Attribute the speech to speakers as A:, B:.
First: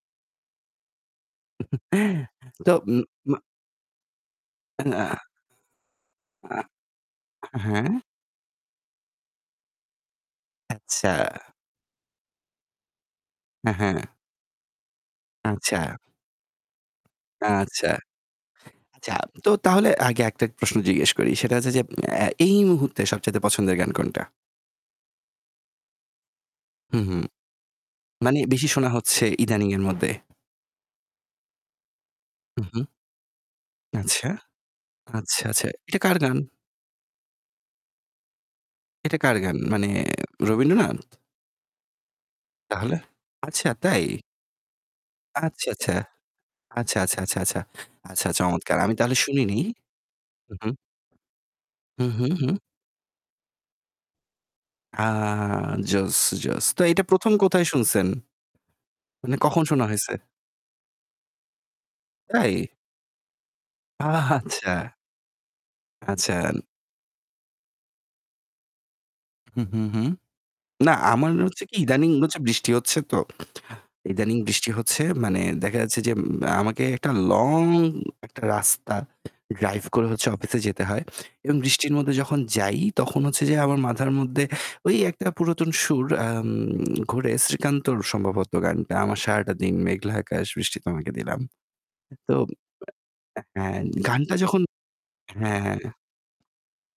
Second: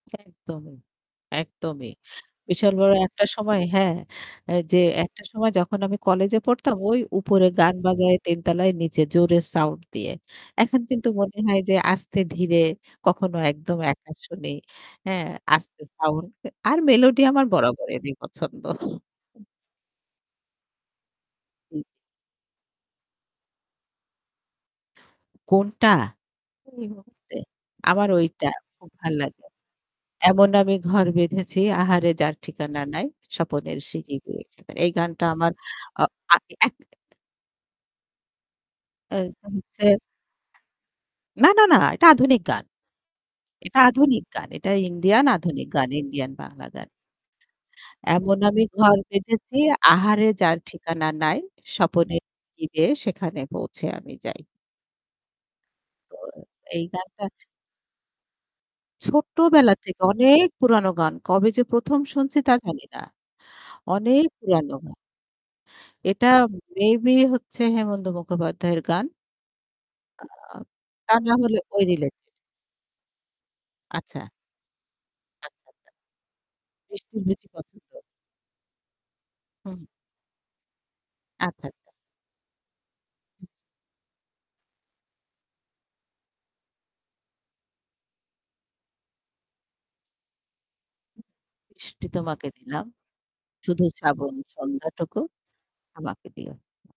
A: একদমই, একদমিই বিশাল
B: তো
A: বড় একটা
B: উম আ
A: সময় হ্যাঁ এহ যে
B: না।
A: একটা সময় যখন আমি কলেজে পড়তাম ওই উপরে
B: আহ
A: গান
B: হ্যাঁ?
A: বাজায়ে ৩ তালায় নিচে জোরে সাউন্ড দিয়ে। এখন কিন্তু
B: আচ্ছা।
A: মনে হয় যে আস্তে ধীরে কখনো
B: হ্যাঁ,
A: একদম
B: হ্যাঁ।
A: একা শুনি হ্যাঁ
B: আচ্ছা।
A: আস্তে সাউন্ড আর মেলোডি আমার
B: আচ্ছা।
A: বরাবরই ই পছন্দ।
B: আচ্ছা,
A: উম
B: তো তাহলে আগে একটা প্রশ্ন জিজ্ঞেস করি। সেটা হচ্ছে
A: উ
B: যে আ এই মুহূর্তে সবচাইতে পছন্দের গান কোনটা?
A: কোনটা? এই
B: হু, হু।
A: মুহূর্তে আমার
B: মানে
A: ঐটা
B: বেশি
A: খুব
B: শোনা
A: ভালো
B: হচ্ছে
A: লাগে।
B: ইদানিং এর মধ্যে।
A: "এমন আমি ঘর বেঁধেছি আহারে যার
B: হু,
A: ঠিকানা
B: হু।
A: নাই স্বপনের সিঁড়ি
B: আচ্ছা।
A: গিয়ে থাকার।" এই গানটা
B: আচ্ছা,
A: আমার
B: আচ্ছা। এটা
A: আহ
B: কার গান?
A: এ
B: এটা কার
A: এইটা
B: গান?
A: হচ্ছে
B: মানে রবীন্দ্রনাথ?
A: না, না, না এটা আধুনিক গান।
B: তাহলে? আচ্ছা,
A: এটা
B: তাই?
A: আধুনিক গান, এটা ইন্ডিয়ান আধুনিক
B: আচ্ছা,
A: গান,
B: আচ্ছা।
A: ইন্ডিয়ান বাংলা গান।
B: আচ্ছা, আচ্ছা, আচ্ছা, আচ্ছা। আচ্ছা, আচ্ছা
A: "এমন আমি
B: চমৎকার। আমি
A: ঘর
B: তাহলে শুনিনি।
A: বেঁধেছি আহারে
B: হু,
A: যার
B: হু।
A: ঠিকানা নাই,
B: হু, হু, হু?
A: স্বপনেরি রে সেখানে পৌঁছে আমি যাই।"
B: আ জোস,
A: তো
B: জোস। তো
A: এই
B: এটা
A: গানটা
B: ১ম কোথায় শুনছেন? মানে কখন
A: ছোট্টবেলা
B: শোনা
A: থেকে
B: হইছে?
A: অনেক পুরোনো গান, কবে যে ১ম শুনছি
B: তাই?
A: তা জানি না, অনেক পুরানো
B: আচ্ছা।
A: গান। এটা
B: আচ্ছা।
A: মেবি হচ্ছে "হেমন্ত মুখোপাধ্যায়ের" গান।
B: হু, হু, হু
A: আ
B: না
A: তা
B: আমার
A: না
B: না
A: হলে
B: হচ্ছে কি
A: ওই
B: ইদানিং
A: রিলেটেড।
B: ন হচ্ছে বৃষ্টি হচ্ছে তো।
A: আচ্ছা।
B: ইদানিং বৃষ্টি হচ্ছে মানে
A: আচ্ছা,
B: দেখা
A: আচ্ছা।
B: যাচ্ছে যে আমাকে একটা
A: বৃষ্টি বেশি
B: লং
A: পছন্দ।
B: একটা রাস্তা
A: হু, হুম।
B: ড্রাইভ করে অফিসে যেতে হয়। এবং
A: আচ্ছা, আচ্ছা।
B: বৃষ্টির মধ্যে যখন যাই তখন হচ্ছে যে আমার মাথার মধ্যে ওই একটা পুরাতন সুর আম ঘুরে "শ্রীকান্তর" সম্ভবত গানটা "আমার সারাটা দিন মেঘলা আকাশ বৃষ্টি তোমাকে দিলাম।"
A: বৃষ্টি
B: তো
A: তোমাকে দিলাম।
B: হ্যাঁ
A: শুধু শ্রাবণ
B: গানটা যখন
A: সন্ধ্যাটুকু
B: হ্যাঁ, হ্যাঁ।
A: আমাকে দিও।